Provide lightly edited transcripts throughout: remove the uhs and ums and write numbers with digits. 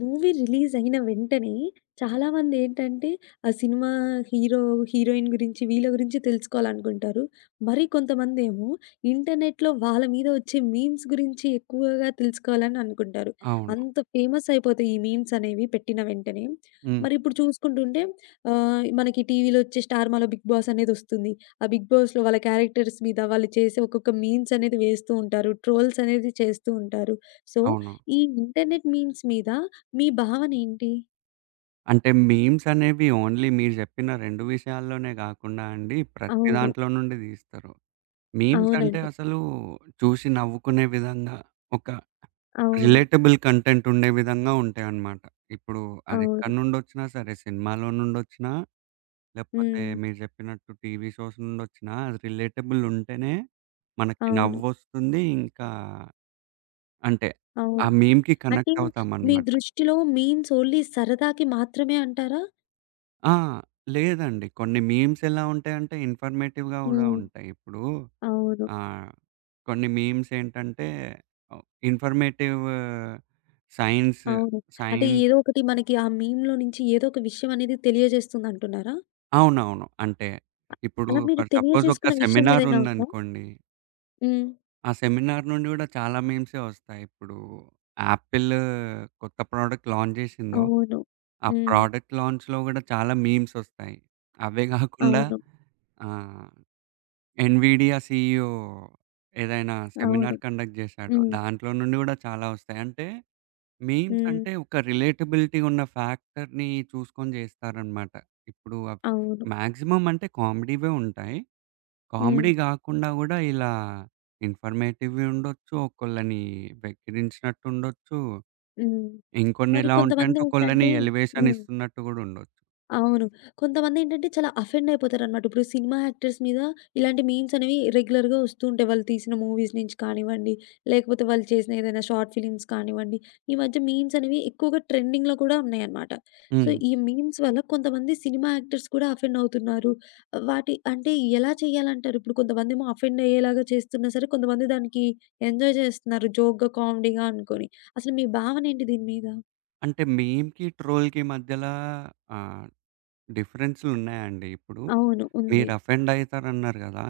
Movie release అయిన వెంటనే చాలామందేంటంటే, ఆ సినిమా హీరో, హీరోయిన్ గురించి వీళ్ళ గురించి తెలుసుకోవాలనుకుంటారు. మరి కొంతమందేమో ఇంటర్నెట్‌లో వాళ్ళ మీద వచ్చే మీమ్స్ గురించి ఎక్కువగా తెలుసుకోవాలని అనుకుంటారు. అవును. అంత ఫేమస్ అయిపోతాయి ఈ మీమ్స్ అనేవి పెట్టిన వెంటనే. హ్మ్. మరిప్పుడు చూసుకుంటుంటే మనకి టీవీలో వచ్చే స్టార్మాలో 'బిగ్ బాస్' అనేదొస్తుంది. ఆ 'బిగ్ బాస్‌లో' వాళ్ళ క్యారెక్టర్స్ మీద వాళ్ళు చేసే ఒక్కొక్క మీమ్స్ అనేది వేస్తూ ఉంటారు. ట్రోల్స్ అనేది చేస్తూ ఉంటారు. సో, అవును. ఈ ఇంటర్నెట్ మీమ్స్ మీద మీ భావనేంటి? అంటే మీమ్స్ అనేవి ఓన్లీ మీరు జెప్పిన 2 విషయాల్లోనే గాకుండా అండి, ప్రతి అవును. దాంట్లో నుండి దీస్తారు. మీమ్స్ అంటే అవునండి. అసలు చూసి నవ్వుకునే విధంగా, ఒక అవును. రిలేటబుల్ కంటెంట్ ఉండే విధంగా ఉంటాయన్నమాట. ఇప్పుడు అవును. అదెక్కడి నుండొచ్చినా సరే, సినిమాలో నుండొచ్చినా, లేకపోతే హ్మ్. మీరు జెప్పినట్టు టీవీ షోస్ నుండొచ్చినా, అది రిలేటబుల్ ఉంటేనే మనకి అవును. నవ్వొస్తుంది. ఇంకా అంటే ఆ అవును. మీమ్‌కి అంటే కనెక్ట్ మీ అవుతామన్నమాట. దృష్టిలో మీమ్స్ ఓన్లీ సరదాకి మాత్రమే అంటారా? ఆ! లేదండి. కొన్ని మీమ్స్ ఎలా ఉంటాయంటే ఇన్ఫర్మేటివ్‌గా గూడా హ్మ్. ఉంటాయి. ఇప్పుడు అవును. ఆహ్, కొన్ని మీమ్స్ ఏంటంటే ఆహ్, ఇన్ఫర్మేటివ్ సైన్స్, అవును. అంటే సైన్స్ ఏదో ఒకటి మనకి ఆ మీమ్‌లో నుంచి ఏదో ఒక విషయం అనేది తెలియజేస్తుందంటున్నారా? అవునవును. అంటే అ ఇప్పుడు అలా మీరు ఫర్ సపోజ్ ఒక తెలియజేసుకున్న విషయం సెమినార్ ఏదైనా ఉందా? ఉందనుకోండి. హ్మ్. ఆ సెమినార్ నుండి గూడా చాలా మీమ్సే వస్తాయి. ఇప్పుడు యాపిల్ కొత్త ప్రొడక్ట్ లాంచ్ జేసిందో, అవును. ఆ హ్మ్. ప్రొడక్ట్ లాంచ్‌లో గూడా చాలా మీమ్స్ వస్తాయి. అవే గాకుండా అవును. ఆ! ఎన్‌విడియా సీఈఓ ఏదైనా అవును. సెమినార్ కండక్ట్ చేశాడు. హ్మ్. దాంట్లో నుండి గూడా చాలా వస్తాయి. అంటే మీమ్స్ హ్మ్. అంటే ఒక రిలేటబిలిటీ ఉన్న ఫ్యాక్టర్‌ని చూసుకొని జేస్తారనమాట. ఇప్పుడు అవి అవును. మాక్సిమం అంటే కామెడీవే ఉంటాయి. హ్మ్. కామెడీ గాకుండా గూడా ఇలా ఇన్ఫర్మేటివ్‌వి ఉండొచ్చు. ఒకళ్ళని వెక్కిరించినట్టు ఉండొచ్చు. హ్మ్. ఇంకొన్ని మరి ఎలా ఉంటాయంటే ఒకళ్ళని కొంతమందేంటంటే, ఎలివేషన్ హ్మ్, ఇస్తున్నట్టు గూడా ఉండొచ్చు. అవును, కొంతమందేంటంటే చాలా అఫెండ్ అయిపోతారనమాట. ఇప్పుడు సినిమా యాక్టర్స్ మీద ఇలాంటి మీమ్స్ అనేవి రెగ్యులర్‌గా వస్తూ ఉంటాయి. వాళ్ళు తీసిన మూవీస్ నుంచి కానివ్వండి, లేకపోతే వాళ్ళు చేసిన ఏదైనా షార్ట్ ఫిలిమ్స్ కానివ్వండి. ఈ మధ్య మీమ్స్ అనేవి ఎక్కువగా ట్రెండింగ్‌లో కూడా ఉన్నాయన్నమాట. సో, హ్మ్. ఈ మీమ్స్ వల్ల కొంతమంది సినిమా యాక్టర్స్ కూడా అఫెండ్ అవుతున్నారు. వాటి అంటే ఎలా చేయాలంటారు? ఇప్పుడు కొంతమందేమో అఫెండ్ అయ్యేలాగా చేస్తున్నా సరే, కొంతమంది దానికి ఎంజాయ్ చేస్తున్నారు జోక్‌గా, కామెడీగా అనుకోని. అసలు మీ భావనేంటి దీని మీద? అంటే మీమ్‌కి, ట్రోల్‌కి మధ్యలా ఆహ్, డిఫరెన్సులున్నాయండి ఇప్పుడు? అవును. ఉంది. మీరు అఫెండ్ అయితారన్నారు గదా!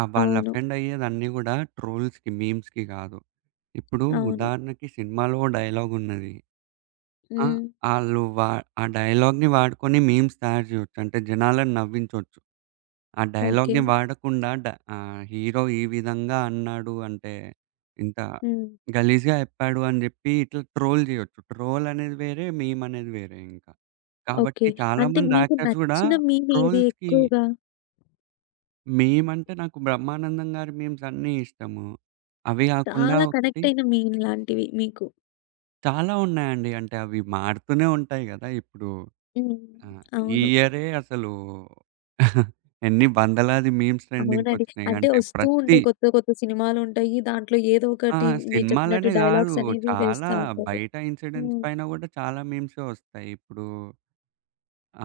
ఆ! వాళ్ళు అవును. అఫెండ్ అయ్యేదన్నీ గూడా ట్రోల్స్‌కి, మీమ్స్‌కి గాదు. ఇప్పుడు అవును. ఉదాహరణకి సినిమాలో డైలాగ్ ఉన్నది. ఆ! హ్మ్. ఆళ్ళు వా ఆ డైలాగ్‌ని వాడుకొని మీమ్స్ తయారు జేయొచ్చు. అంటే జనాలను నవ్వించొచ్చు. ఆ ఓకే. డైలాగ్‌ని వాడకుండా డ హీరో ఈ విధంగా అన్నాడు అంటే, ఇంత హ్మ్. గలీజ్‌గా చెప్పాడు అని జెప్పి ఇట్లా ట్రోల్ జేయొచ్చు. ట్రోల్ అనేది వేరే, మీమ్ అనేది వేరే ఇంకా. కాబట్టి ఓకే. చాలా అంటే మంది మీకు యాక్టర్స్ గూడా నచ్చిన మీమ్ ఏది ట్రోల్స్‌కి ఎక్కువగా? మేమంటే నాకు 'బ్రహ్మానందం' గారి మీమ్స్ అన్నీ ఇష్టము. అవి గాకుండా చాలా ఒకటి కనెక్ట్ అయిన మీమ్ లాంటివి మీకు? చాలా ఉన్నాయండి. అంటే అవి మారుతూనే ఉంటాయి గదా! ఇప్పుడు హ్మ్. ఆహ్, ఈ అవును. ఇయరే అసలు ఎన్ని వందలాది మీమ్స్ అవునండి. ట్రెండింగ్‌కొచ్చినాయి. అంటే అంటే వస్తూ ప్రతి ఉంటాయి. కొత్త కొత్త సినిమాలుంటాయి. దాంట్లో ఏదో ఆ! ఒకటి మీరు చెప్పినట్టు సినిమాలనే గాదు. డైలాగ్స్ అనేవి చాలా వేస్తా ఉంటారు. బయట ఇన్సిడెంట్స్ హ్మ్. పైన గూడా చాలా మీమ్సే వస్తాయి. ఇప్పుడు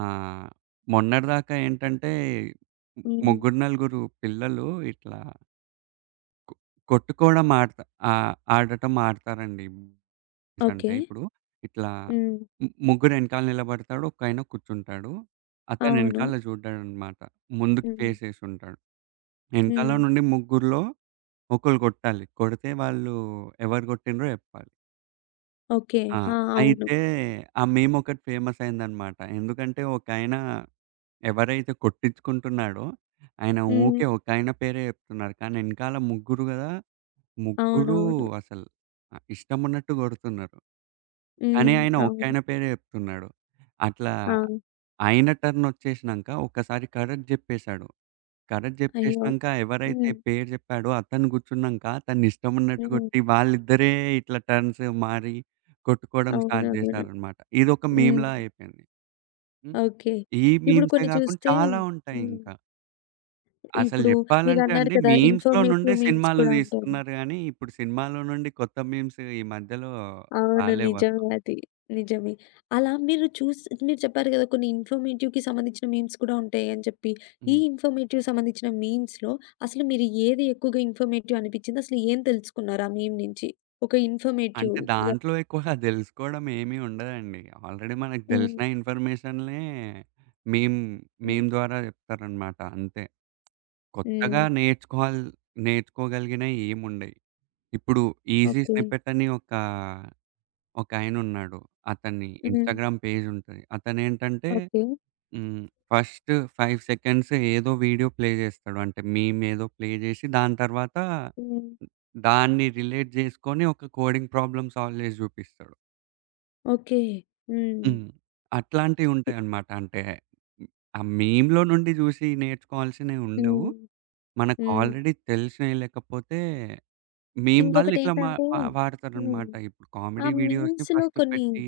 ఆహ్, మొన్నటిదాకా ఏంటంటే, హ్మ్. ముగ్గురు, నలుగురు పిల్లలు ఇట్లా కొ కొట్టుకోవడం ఆడటం ఆడతారండి. Bullies అంటే ఓకే. ఇప్పుడు ఇట్లా హ్మ్. ముగ్గురు ఎనకాల నిలబడతాడు. ఒకాయన కూర్చుంటాడు. అతను అవును. ఎనకాల చూడ్డడనమాట. ముందుకు హ్మ్. ఫేస్ చేసుంటాడు. ఎనకాల హ్మ్. నుండి ముగ్గురిలో ఒకళ్ళు కొట్టాలి. కొడితే వాళ్ళు ఎవరు కొట్టిండ్రో చెప్పాలి. ఓకే. ఆ! ఆ! అవును. అయితే ఆ మీమ్ ఒకటి ఫేమస్ అయిందనమాట. ఎందుకంటే ఒకాయన ఎవరైతే కొట్టించుకుంటున్నాడో ఆయన హ్మ్. ఊకే ఒకాయన పేరే చెప్తున్నారు. కానీ ఎనకాల ముగ్గురు కదా! ముగ్గురు అవునవును. అసలు ఇష్టమున్నట్టు గొడుతున్నారు. కానీ హ్మ్. ఆయన అవును. ఒకాయన పేరే జెప్తున్నాడు. అట్లా ఆ! ఆయన టర్న్ ఒచ్చేసినంక ఒక్కసారి కరెక్ట్ జెప్పేసాడు. కరెక్ట్ అయ్యో! జెప్పేసినంక ఎవరైతే హ్మ్. పేరు జెప్పాడో అతను గూర్చున్నంక తనిష్టమున్నట్టు హ్మ్. గొట్టి వాళ్ళిద్దరే ఇట్లా టర్న్స్ మారి కొట్టుకోవడం స్టార్ట్ అవునవును. జేశారనమాట. ఇదొక హ్మ్. మీమ్‌లా అయిపోయింది. హ్మ్. ఓకే. ఈ ఇప్పుడు మీమ్సే కొన్ని గాకుండా చూస్తే చాలా హ్మ్, ఉంటాయింకా. అసలు ఇప్పుడు జెప్పాలంటే మీరన్నారు అండి కదా! మీమ్స్‌లో నుండే ఇన్ఫర్మేటివ్ మీమ్స్ సినిమాలు కూడా ఉంటాయని. తీస్తున్నారు గానీ, ఇప్పుడు సినిమాలో నుండి కొత్త మీమ్స్ ఈ మధ్యలో అవును, రాలేవసలు. నిజమే అది. నిజమే. అలా మీరు చూసి మీరు చెప్పారు కదా! కొన్ని ఇన్ఫర్మేటివ్‌కి సంబంధించిన మీమ్స్ కూడా ఉంటాయి అని చెప్పి. ఈ హ్మ్. ఇన్ఫర్మేటివ్ సంబంధించిన మీమ్స్‌లో అసలు మీరు ఏది ఎక్కువగా ఇన్ఫర్మేటివ్ అనిపించింది? అసలు ఏం తెలుసుకున్నారు ఆ మీమ్ నుంచి? ఒక అంటే ఇన్ఫర్మేటివ్‌గా దాంట్లో ఎక్కువగా దెలుసుకోవడం ఏమీ ఉండదండి. ఆల్రెడీ మనకు హ్మ్. దెలిసిన ఇన్ఫర్మేషన్‌లే మీమ్ హ్మ్. మీమ్ ద్వారా జెప్తారనమాట అంతే. కొత్తగా హ్మ్. నేర్చుకోవాల్ నేర్చుకోగలిగినయి ఏముండయి. ఇప్పుడు ఈజీ ఓకే. స్నిప్పెట్ అని ఒక ఒకాయనున్నాడు. అతని హ్మ్. ఇన్‌స్టాగ్రామ్ పేజ్ ఉంటది. అతనేంటంటే ఓకే. హ్మ్. ఫస్ట్ 5 సెకండ్స్ ఏదో వీడియో ప్లే జేస్తాడు. అంటే మీమ్ ఏదో ప్లే జేసి దాని తర్వాత హ్మ్. దాన్ని రిలేట్ జేసుకొని ఒక కోడింగ్ ప్రాబ్లమ్ సాల్వ్ జేసి జూపిస్తాడు. ఓకే. హ్మ్. హ్మ్. అట్లాంటివుంటాయన్నమాట. అంటే ఆ మీమ్‌లో నుండి జూసి నేర్చుకోవాల్సినవి ఉండవు. హ్మ్. మనకు హ్మ్. ఆల్రెడీ తెలిసినవి లేకపోతే మీమ్ వాళ్ళు ఇట్లా మా ఇంకొకటేంటంటే, వా హ్మ్, వాడతారన్నమాట. ఇప్పుడు ఆ కామెడీ వీడియోస్‌ని మీమ్స్‌లో ఫస్ట్ కొన్ని, పెట్టి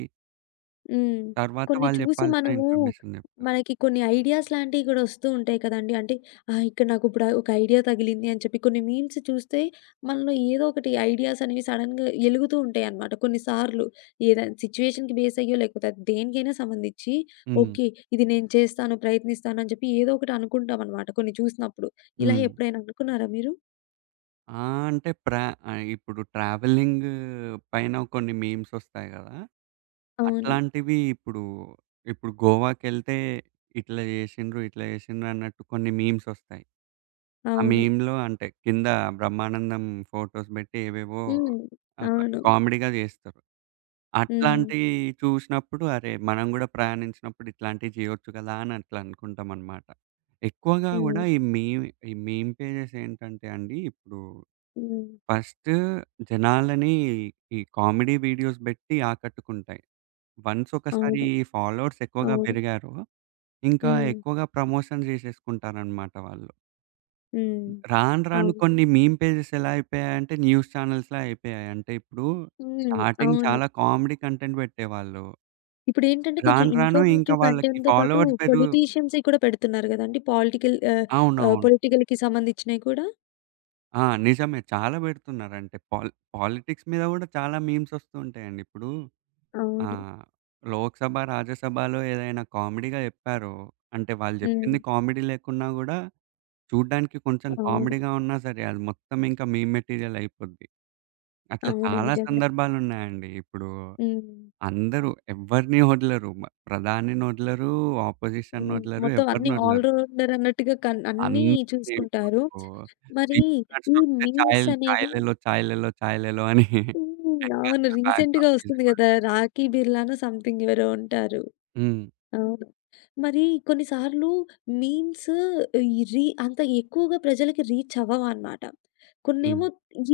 హ్మ్, తర్వాత కొన్ని వాళ్ళు చూసి జెప్పాల్సిన మనము ఇన్ఫర్మేషన్ జెప్తారు. మనకి కొన్ని ఐడియాస్ లాంటివి గూడా ఒస్తూ ఉంటాయి కదండీ! అంటే ఇక్కడ నాకిప్పుడు ఒక ఐడియా తగిలింది అని చెప్పి కొన్ని మీమ్స్ చూస్తే మనలో ఏదో ఒకటి ఐడియాస్ అనేవి సడెన్‌గా ఎలుగుతూ ఉంటాయన్నమాట. కొన్ని సార్లు ఏదైనా సిట్యుయేషన్‌కి బేస్ అయ్యో లేకపోతే అది దేనికైనా సంబంధించి హ్మ్. ఓకే. ఇది నేను చేస్తాను, ప్రయత్నిస్తాను అని చెప్పి ఏదో ఒకటి అనుకుంటామన్నమాట కొన్ని చూసినప్పుడు. ఇలా హ్మ్. ఎప్పుడైనా అనుకున్నారా మీరు? ఆ! అంటే ప్రా ఇప్పుడు ట్రావెలింగ్ పైన కొన్ని మీమ్సొస్తాయి గదా! అవును. అట్లాంటివి ఇప్పుడు, ఇప్పుడు గోవాకెళ్తే ఇట్లా జేసిండ్రు, ఇట్లా జేసిండ్రు అన్నట్టు కొన్ని మీమ్సొస్తాయి. ఆ అవును. మీమ్‌లో అంటే కింద బ్రహ్మానందం ఫోటోస్ బెట్టి ఏవేవో హ్మ్. అట్లా అవును. కామెడీగా జేస్తారు. హ్మ్. అట్లాంటియి చూసినప్పుడు అరే! మనం గూడా ప్రయాణించినప్పుడు ఇట్లాంటివి జేయొచ్చు గదా! అని అట్లా అనుకుంటామనమాట. ఎక్కువగా గూడా హ్మ్. ఈ మీమ్ పేజెస్ ఏంటంటే అండి ఇప్పుడు హ్మ్. ఫస్ట్ జనాలని ఈ కామెడీ వీడియోస్ బెట్టి ఆకట్టుకుంటాయి. వన్స్ ఒకసారి అవును. ఈ ఫాలోవర్స్ ఎక్కువగా అవును. పెరిగారో, ఇంకా హ్మ్. ఎక్కువగా ప్రమోషన్ జేసేసుకుంటారనమాట వాళ్ళు. హ్మ్. రాను రాను అవును. కొన్ని మీమ్ పేజెస్ ఎలా అయిపోయాయంటే న్యూస్ ఛానెల్స్‌లా అయిపోయాయి. అంటే ఇప్పుడు హ్మ్. స్టార్టింగ్ అవును. చాలా కామెడీ కంటెంట్ బెట్టేవాళ్ళు. ఇప్పుడేంటంటే కొంచెం రాను రాను ఇంకా ఇన్ఫర్మేటివ్ వాళ్ళకి కంటెంట్‌తో పాటు ఫాలోవర్స్ పెరుగు పొలిటీషియన్స్‌వి కూడా పెడుతున్నారు గదా! అండి. పొలిటికల్ అవునవును. పొలిటికల్‌కి సంబంధించినయి కూడా. ఆ! నిజమే. చాలా బెడుతున్నారంటే పాలిటిక్స్ మీద గూడా చాలా మీమ్స్ ఒస్తూ ఉంటాయండి ఇప్పుడు. ఆ! అవును. లోక్‌సభ, రాజ్యసభలో ఏదైనా కామెడీగా జెప్పారో, అంటే వాళ్ళు హ్మ్. జెప్పింది కామెడీ లేకున్నా గూడా చూడ్డానికి కొంచెం అవును. కామెడీగా ఉన్నా సరే, అది మొత్తం ఇంకా మీమ్ మెటీరియల్ అయిపోద్ది. అట్లా అవును, చాలా నిజంగా. సందర్భాలున్నాయండి. ఇప్పుడు హ్మ్. అందరూ ఎవ్వరిని వదలరు. మ ప్రధానిని వదలరు, ఆపోజిషన్‌ని హ్మ్. వదలరు, మొత్తం అన్నీ ఆల్ ఎవరినొదలరు. రౌండర్ అన్నట్టుగా కన్ అన్నీ అందరూ చూసుకుంటారు. ఇప్పుడు మరి ఈ వస్తే మీమ్స్ చాయ్ అనేవి లెలో, చాయ్ లెలో, చాయ్ లెలో అని హ్మ్, అవును, వెనకాల రీసెంట్‌గా బ్యాక్‌గ్రౌండ్ వస్తుంది మ్యూజిక్ గదా! రాఖీ బిర్లానో సంథింగ్ ఎవరో ఉంటారు. హ్మ్. అవును. మరి కొన్నిసార్లు మీమ్స్ ఈ రీ అంత ఎక్కువగా ప్రజలకి రీచ్ అవ్వవనమాట. హ్మ్. కొన్నేమో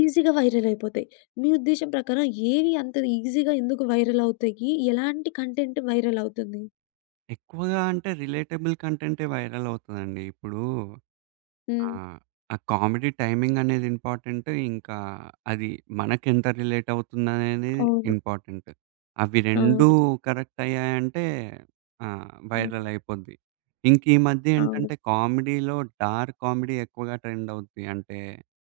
ఈజీగా వైరల్ అయిపోతాయి. మీ ఉద్దేశం ప్రకారం ఏవి అంత ఈజీగా ఎందుకు వైరల్ అవుతాయి? ఎలాంటి కంటెంట్ వైరల్ అవుతుంది? ఎక్కువగా అంటే రిలేటబుల్ కంటెంటే వైరల్ అవుతదండి. ఇప్పుడు హ్మ్. ఆహ్, ఆ కామెడీ టైమింగ్ అనేది ఇంపార్టెంట్. ఇంకా అది మనకెంత రిలేట్ అవుతుందనేది అవును. ఇంపార్టెంట్. అవి 2 అవును. కరెక్ట్ అయ్యాయంటే హ్మ్. వైరల్ అయిపోద్ది. ఇంక ఈ మధ్య అవును. ఏంటంటే కామెడీలో డార్క్ కామెడీ ఎక్కువగా ట్రెండ్ అవుద్ది. అంటే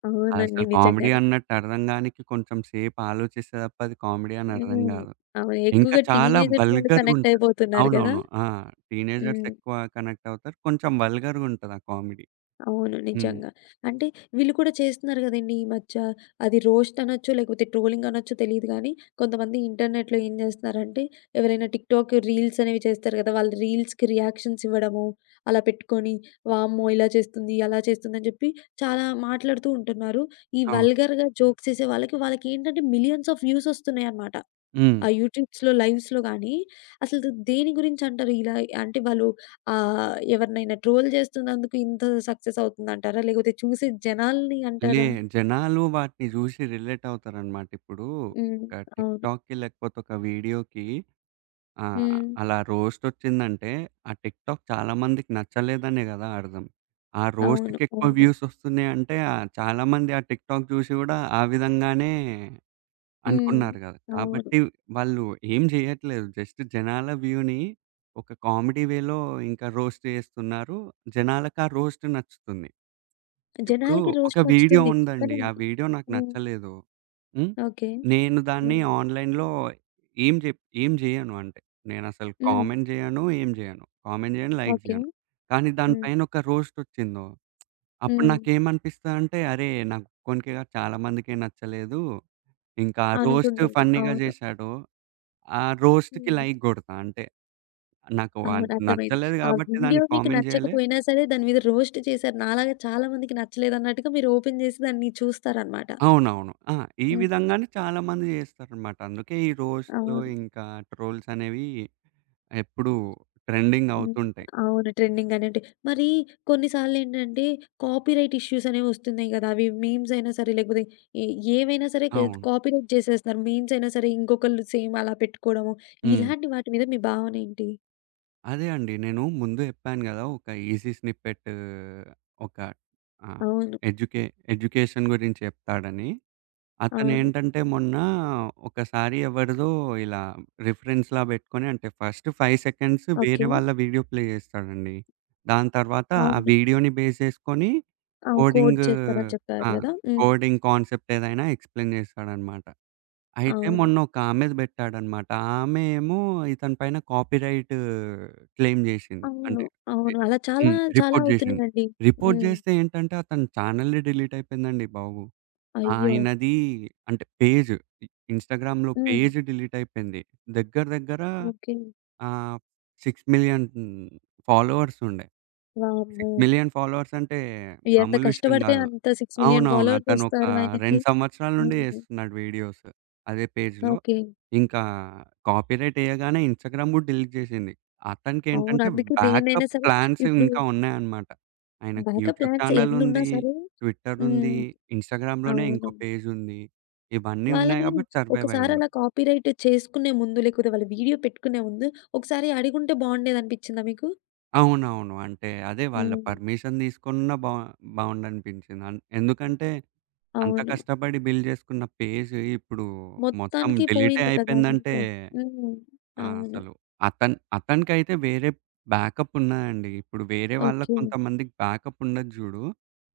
అవునండి, అసలు కామెడీ నిజంగానే. అన్నట్టు అర్థం గానికి కొంచెం సేపు ఆలోచిస్తే తప్ప అది కామెడీ అని అర్థం హ్మ్. గాదు. అవును. ఇంకా ఎక్కువగా చాలా టీనేజర్స్ వాళ్ళు కనెక్ట్ వల్గర్‌గుంటది. అయిపోతున్నారు కదా! అవునవును. ఆ! టీనేజర్స్ హ్మ్. ఎక్కువ కనెక్ట్ అవుతారు. కొంచెం వల్గర్‌గుంటది ఆ కామెడీ. అవును, హ్మ్. నిజంగా. అంటే వీళ్ళు కూడా చేస్తున్నారు గదండీ! ఈ మధ్య. అది రోస్ట్ అనొచ్చు, లేకపోతే ట్రోలింగ్ అనొచ్చు తెలీదు గానీ, కొంతమంది ఇంటర్నెట్‌లో ఏం జేస్తున్నారంటే, ఎవరైనా టిక్‌టాక్ రీల్స్ అనేవి చేస్తారు గదా! వాళ్ళ రీల్స్‌కి రియాక్షన్స్ ఇవ్వడము, అలా పెట్టుకొని వామ్మో! ఇలా చేస్తుంది, అలా చేస్తుంది అని జెప్పి చాలా మాట్లాడుతూ ఉంటున్నారు. ఈ అవును. వల్గర్‌గా జోక్స్ చేసే వాళ్ళకి, వాళ్ళకేంటంటే మిలియన్స్ ఆఫ్ వ్యూస్ ఒస్తున్నాయన్నమాట. హ్మ్. ఆ యూట్యూబ్స్‌లో, లైవ్స్‌లో గానీ అసలు దేని గురించంటారు? ఇలా అంటే వాళ్ళు ఎవరినైనా ట్రోల్ చేస్తున్నందుకు ఇంత సక్సెస్ అవుతుందంటారా? లేకపోతే చూసే జనాల్ని లే అంటారా? జనాలు వాటిని జూసి రిలేట్ అవుతారనమాట. ఇప్పుడు హ్మ్. ఒక అవును. టిక్‌టాక్‌కి లేకపోతే ఒక వీడియోకి ఆహ్, హ్మ్. అలా రోస్ట్ వచ్చిందంటే ఆ టిక్‌టాక్ చాలా మందికి నచ్చలేదనే గదా అర్థం. ఆ అవును. రోస్ట్‌కి ఎక్కువ అవును. వ్యూస్ వస్తున్నాయంటే చాలా మంది ఆ టిక్‌టాక్ జూసి గూడా ఆ విధంగానే హ్మ్. అనుకున్నారు గదా! అవును. కాబట్టి వాళ్ళు ఏం జేయట్లేదు. జస్ట్ జనాల వ్యూని ఒక కామెడీ వేలో ఇంకా రోస్ట్ చేస్తున్నారు. జనాలకా రోస్ట్ నచ్చుతుంది. ఇప్పుడు జనాలకి ఒక రోస్ట్ వీడియో నచ్చుతుంది. ఉందండి. కానీ ఆ వీడియో నాకు హ్మ్. నచ్చలేదు. హ్మ్. ఓకే. నేను దాన్ని హ్మ్. ఆన్‌లైన్‌లో ఏం జేయను అంటే. నేనసలు హ్మ్. కామెంట్ జేయను, ఏం జేయను. కామెంట్ జేయను, లైక్ ఓకే. జేయను. కానీ దాని హ్మ్. పైన ఒక రోస్ట్ వచ్చిందో అప్పుడు హ్మ్. నాకేమనిపిస్తదంటే, అరే! నాకొక్కనికే గాదు చాలా మందికే నచ్చలేదు ఇంకా ఆ రోస్ట్ అనుకుంటారు, ఫన్నీగా అవును. జేశాడో, ఆ రోస్ట్‌కి హ్మ్. లైక్ గొడతా. అంటే నాకు అవును, అది అర్థమైంది. నచ్చలేదు ఆ గాబట్టి వీడియో దానికి మీకు కామెంట్ జేయలే. నచ్చకపోయినా సరే దాని మీద రోస్ట్ చేశారు. నాలాగా చాలా మందికి నచ్చలేదన్నట్టుగా మీరు ఓపెన్ చేసి దాన్ని చూస్తారనమాట. అవునవును. ఆ! ఈ హ్మ్. విధంగానే చాలా మంది జేస్తారనమాట. అందుకే ఈ రోస్ట్‌లు అవును. ఇంకా ట్రోల్స్ అనేవి ఎప్పుడూ ట్రెండింగ్ హ్మ్. అవుతుంటాయి. అవును, ట్రెండింగ్ అనేటి. మరి కొన్నిసార్లేంటంటే కాపీరైట్ ఇష్యూస్ అనేవి వస్తున్నాయి కదా! అవి మీమ్స్ అయినా సరే లేకపోతే ఏ ఏవైనా సరే అవును. కాపీరైట్ చేసేస్తున్నారు. మీమ్స్ అయినా సరే ఇంకొకళ్ళు సేమ్ అలా పెట్టుకోవడము. హ్మ్. ఇలాంటి వాటి మీద మీ భావన ఏంటి? అదే అండి. నేను ముందు జెప్పాను గదా! ఒక ఈజీ స్నిప్పెట్ ఒక ఆహ్, అవును. ఎడ్యుకే ఎడ్యుకేషన్ గురించి జెప్తాడని. అవును. అతనేంటంటే మొన్న ఒకసారి ఎవరిదో ఇలా రిఫరెన్స్‌లా బెట్టుకొని అంటే ఫస్ట్ 5 సెకండ్స్ ఓకే. వేరే వాళ్ళ వీడియో ప్లే జేస్తాడండి. దాని తర్వాత ఆ అవును. వీడియోని బేస్ జేసుకొని అవును, కోట్ కోడింగ్ చేస్తారని ఆ! చెప్పారు కదా! హ్మ్. కోడింగ్ కాన్సెప్ట్ ఏదైనా ఎక్స్‌ప్లెయిన్ జేస్తాడనమాట. అయితే అవును. మొన్న ఒక ఆమెది బెట్టాడనమాట. ఆమె ఏమో ఇతని పైన కాపీరైట్ క్లెయిమ్ జేసింది. అవును. అంటే రి అవును, అలా చాలా, హ్మ్. చాలా రిపోర్ట్ జేసింది. అవుతున్నాయండి. రిపోర్ట్ హ్మ్. జేస్తే ఏంటంటే అతని ఛానెలే డిలీట్ అయిపోయిందండి బాబు. అయ్యో! ఆయనది అంటే పేజ్. ఇ ఇన్‌స్టాగ్రామ్‌లో హ్మ్. పేజ్ డిలీట్ అయిపోయింది. దగ్గర దగ్గర ఓకే. ఆహ్, 6,000,000 ఫాలోవర్స్ ఉండే. వామ్మో! 6,000,000 ఫాలోవర్స్ అంటే ఎంత మామూలు విషయం కష్టపడితే గాదు. అంత 6,000,000 అవునవును. ఫాలోవర్స్ అతను ఒక వస్తారు ఆయనకి. 2 సంవత్సరాల నుండి హ్మ్. చేస్తున్నాడు వీడియోస్ అదే పేజ్‌లో. ఓకే. ఇంకా కాపీరైట్ ఎయగానే ఇన్‌స్టాగ్రామ్ గూడా డిలీట్ చేసింది. అవును, అతనికేంటంటే అందుకే దేన్నైనా బ్యాకప్ సరే ప్లాన్స్ ఇప్పుడు ఇంకా ఉన్నాయన్నమాట. ఆయనకి బ్యాకప్ యూట్యూబ్ ప్లాన్స్ ఛానెల్ ఎన్నున్నా ఉంది, సరే ట్విట్టర్ ఉంది, హ్మ్, ఇన్‌స్టాగ్రామ్‌లోనే ఇంకో అవును, పేజ్ ఉంది. ఇవన్నీ ఉన్నాయి వాళ్ళని గాబట్టి సర్వైవ్ ఒకసారి అయిండు. అలా కాపీరైట్ చేసుకునే ముందు, లేకపోతే వాళ్ళ వీడియో పెట్టుకునే ముందు ఒకసారి అడిగుంటే బావుండేదనిపించిందా మీకు? అవునవును. అంటే అదే వాళ్ళ హ్మ్. పర్మిషన్ తీసుకున్నా బావుండనిపించింది. అన్ ఎందుకంటే అంత అవును, కష్టపడి బిల్డ్ చేసుకున్న పేజ్ ఇప్పుడు మొత్తం మొత్తానికి డిలీటే పోయింది కదా! అయిపోయిందంటే ఇంకా. హ్మ్. ఆ! అవును. అసలు అతనికైతే వేరే బ్యాకప్ ఉన్నాయండి. ఇప్పుడు వేరే వాళ్ళకి ఓకే. కొంతమందికి బ్యాకప్ ఉండదు జూడు.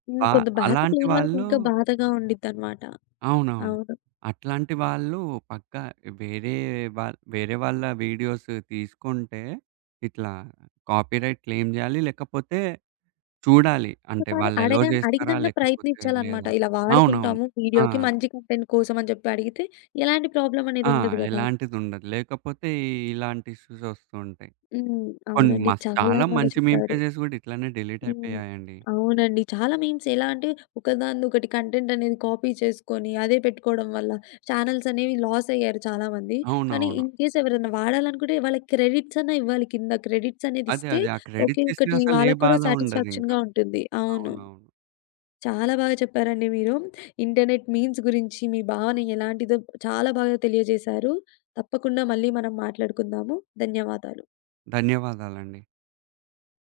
హ్మ్, వా కొంత బ్యాక్ అలాంటి పెయిన్ వాళ్ళకి వాళ్ళు ఇంకా బాధగా ఉండిద్దనమాట. అవునవును. అవును. అట్లాంటి వాళ్ళు పక్కా వేరే వా వేరే వాళ్ళ వీడియోస్ తీసుకుంటే ఇట్లా కాపీరైట్ క్లెయిమ్ జేయాలి. లేకపోతే చూడాలి. అంటే ఒకసారి వాళ్ళు అలో అడగ జేస్తారా? అడిగినంగా లేకపోతే ప్రయత్నించాలనమాట. లేదా? ఇలా అవునవును. వాడుకుంటాము ఆ! వీడియోకి మంచి కంటెంట్ కోసం అని చెప్పి అడిగితే ఎలాంటి ప్రాబ్లమ్ అనేది ఆ! ఉండదు గదా! ఎలాంటిదుండదు. లేకపోతే ఇలాంటి ఇష్యూస్ ఒస్తూ ఉంటాయి. హ్మ్. కొన్ని అవునండి, మస్ చాలా చాలా బాగా మంచి మీమ్ చెప్పారు. పేజెస్ గూడా ఇట్లనే డిలీట్ హ్మ్. అయిపోయాయండి. అవునండి, చాలా మీమ్స్ ఎలా అంటే ఒకదానిదొకటి కంటెంట్ అనేది కాపీ చేసుకొని అదే పెట్టుకోవడం వల్ల చానెల్స్ అనేవి లాస్ అయ్యారు చాలామంది. కానీ అవునవును. ఇన్‌కేస్ ఎవరైనా వాడాలనుకుంటే వాళ్ళకి క్రెడిట్స్ అన్నా ఇవ్వాలి కింద. క్రెడిట్స్ అనేది అదే. ఇస్తే అదే. ఆ ఓకే. క్రెడిట్స్ ఇస్తే ఒకటి అసలు ఏ వాళ్ళకి కూడా బాధ ఉండదింకా. సాటిస్ఫాక్షన్‌గా ఉంటుంది. అవును. అవునవును. చాలా బాగా చెప్పారండి మీరు. ఇంటర్నెట్ మీమ్స్ గురించి మీ భావన ఎలాంటిదో చాలా బాగా తెలియజేశారు. తప్పకుండా మళ్ళీ మనం మాట్లాడుకుందాము. ధన్యవాదాలు. ధన్యవాదాలండి.